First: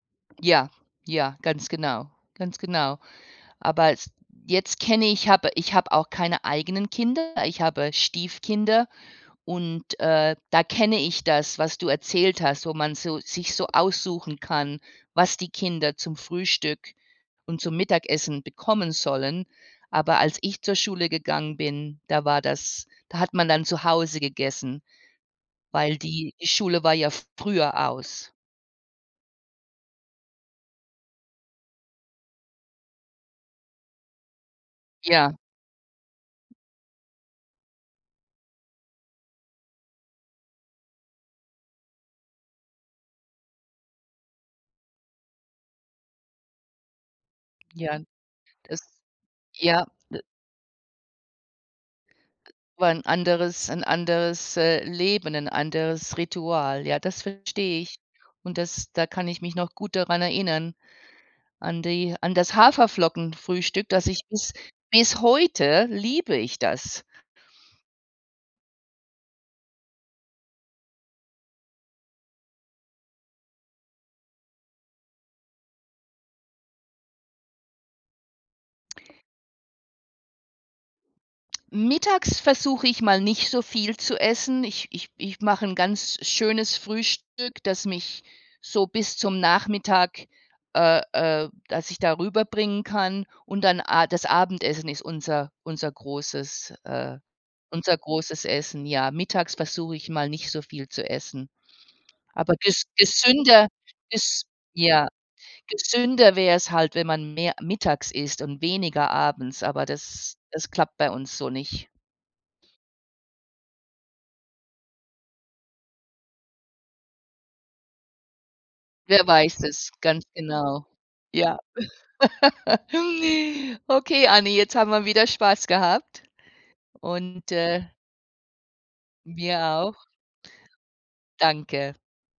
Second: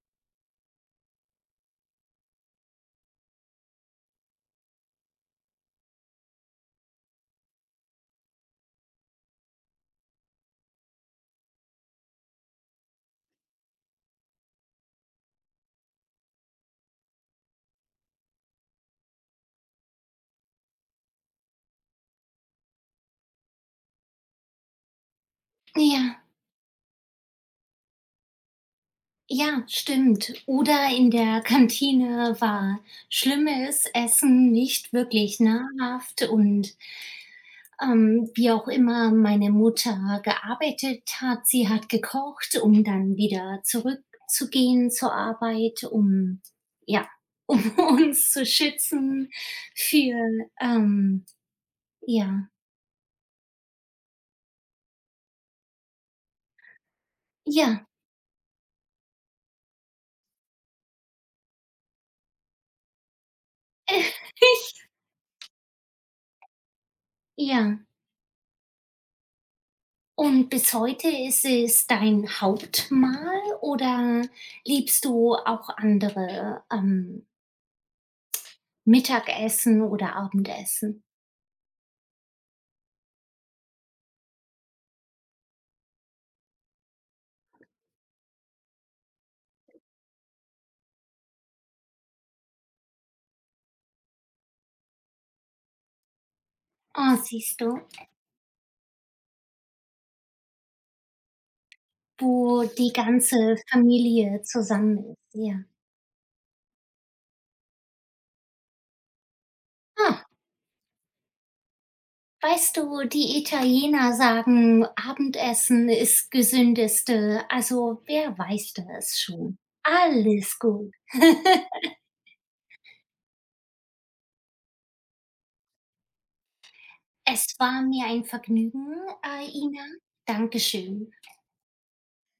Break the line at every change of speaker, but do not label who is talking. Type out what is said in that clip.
Ja, ja, ganz genau. Ganz genau. Aber s jetzt kenne ich hab ich habe auch keine eigenen Kinder, ich habe Stiefkinder und, äh, da kenne ich das, was du erzählt hast, wo man so sich so aussuchen kann, was die Kinder zum Frühstück und zum Mittagessen bekommen sollen. Aber als ich zur Schule gegangen bin, da war das da hat man dann zu Hause gegessen, weil
Ja.
die die Schule war ja früher aus.
Ja, stimmt. Oder in der Kantine war schlimmes Essen, nicht
Ja.
wirklich nahrhaft und, ähm, wie auch immer meine Mutter gearbeitet hat, sie hat gekocht, um dann wieder zurückzugehen zur Arbeit, um ja, um
Ja,
uns zu
das,
schützen
ja,
für,
d
ähm ja.
War 'n anderes 'n anderes, äh, Leben, 'n anderes Ritual. Ja, das verstehe
Ja.
ich. Und das, da kann ich mich noch gut daran erinnern an die an das Haferflockenfrühstück, das ich bis bis heute liebe ich das.
Ja. Und bis heute ist es dein Hauptmahl oder liebst du auch andere, ähm Mittagessen oder Abendessen?
Mittags versuche ich mal nicht so viel zu essen. Ich ich ich mache 'n ganz schönes Frühstück, das mich so bis zum Nachmittag äh, äh, dass ich da rüberbringen kann und dann a das Abendessen ist unser unser großes
Oh,
äh,
siehst du.
unser großes Essen, ja, mittags versuche ich mal nicht so viel zu essen. Aber
Wo
ges
die ganze
gesünder
Familie
ist
zusammen
ja,
ist, ja.
gesünder wäre es halt, wenn man mehr mittags isst und weniger abends, aber
Ah.
das das klappt bei uns so nicht.
Weißt du, die Italiener sagen, Abendessen ist gesündeste, also wer weiß das
Wer
schon?
weiß es? Ganz
Alles
genau.
gut.
Ja. Okay, Anni, jetzt haben wir wieder Spaß gehabt und,
Es war
äh
mir ein Vergnügen,
Mir
Aina.
auch.
Danke schön.
Danke.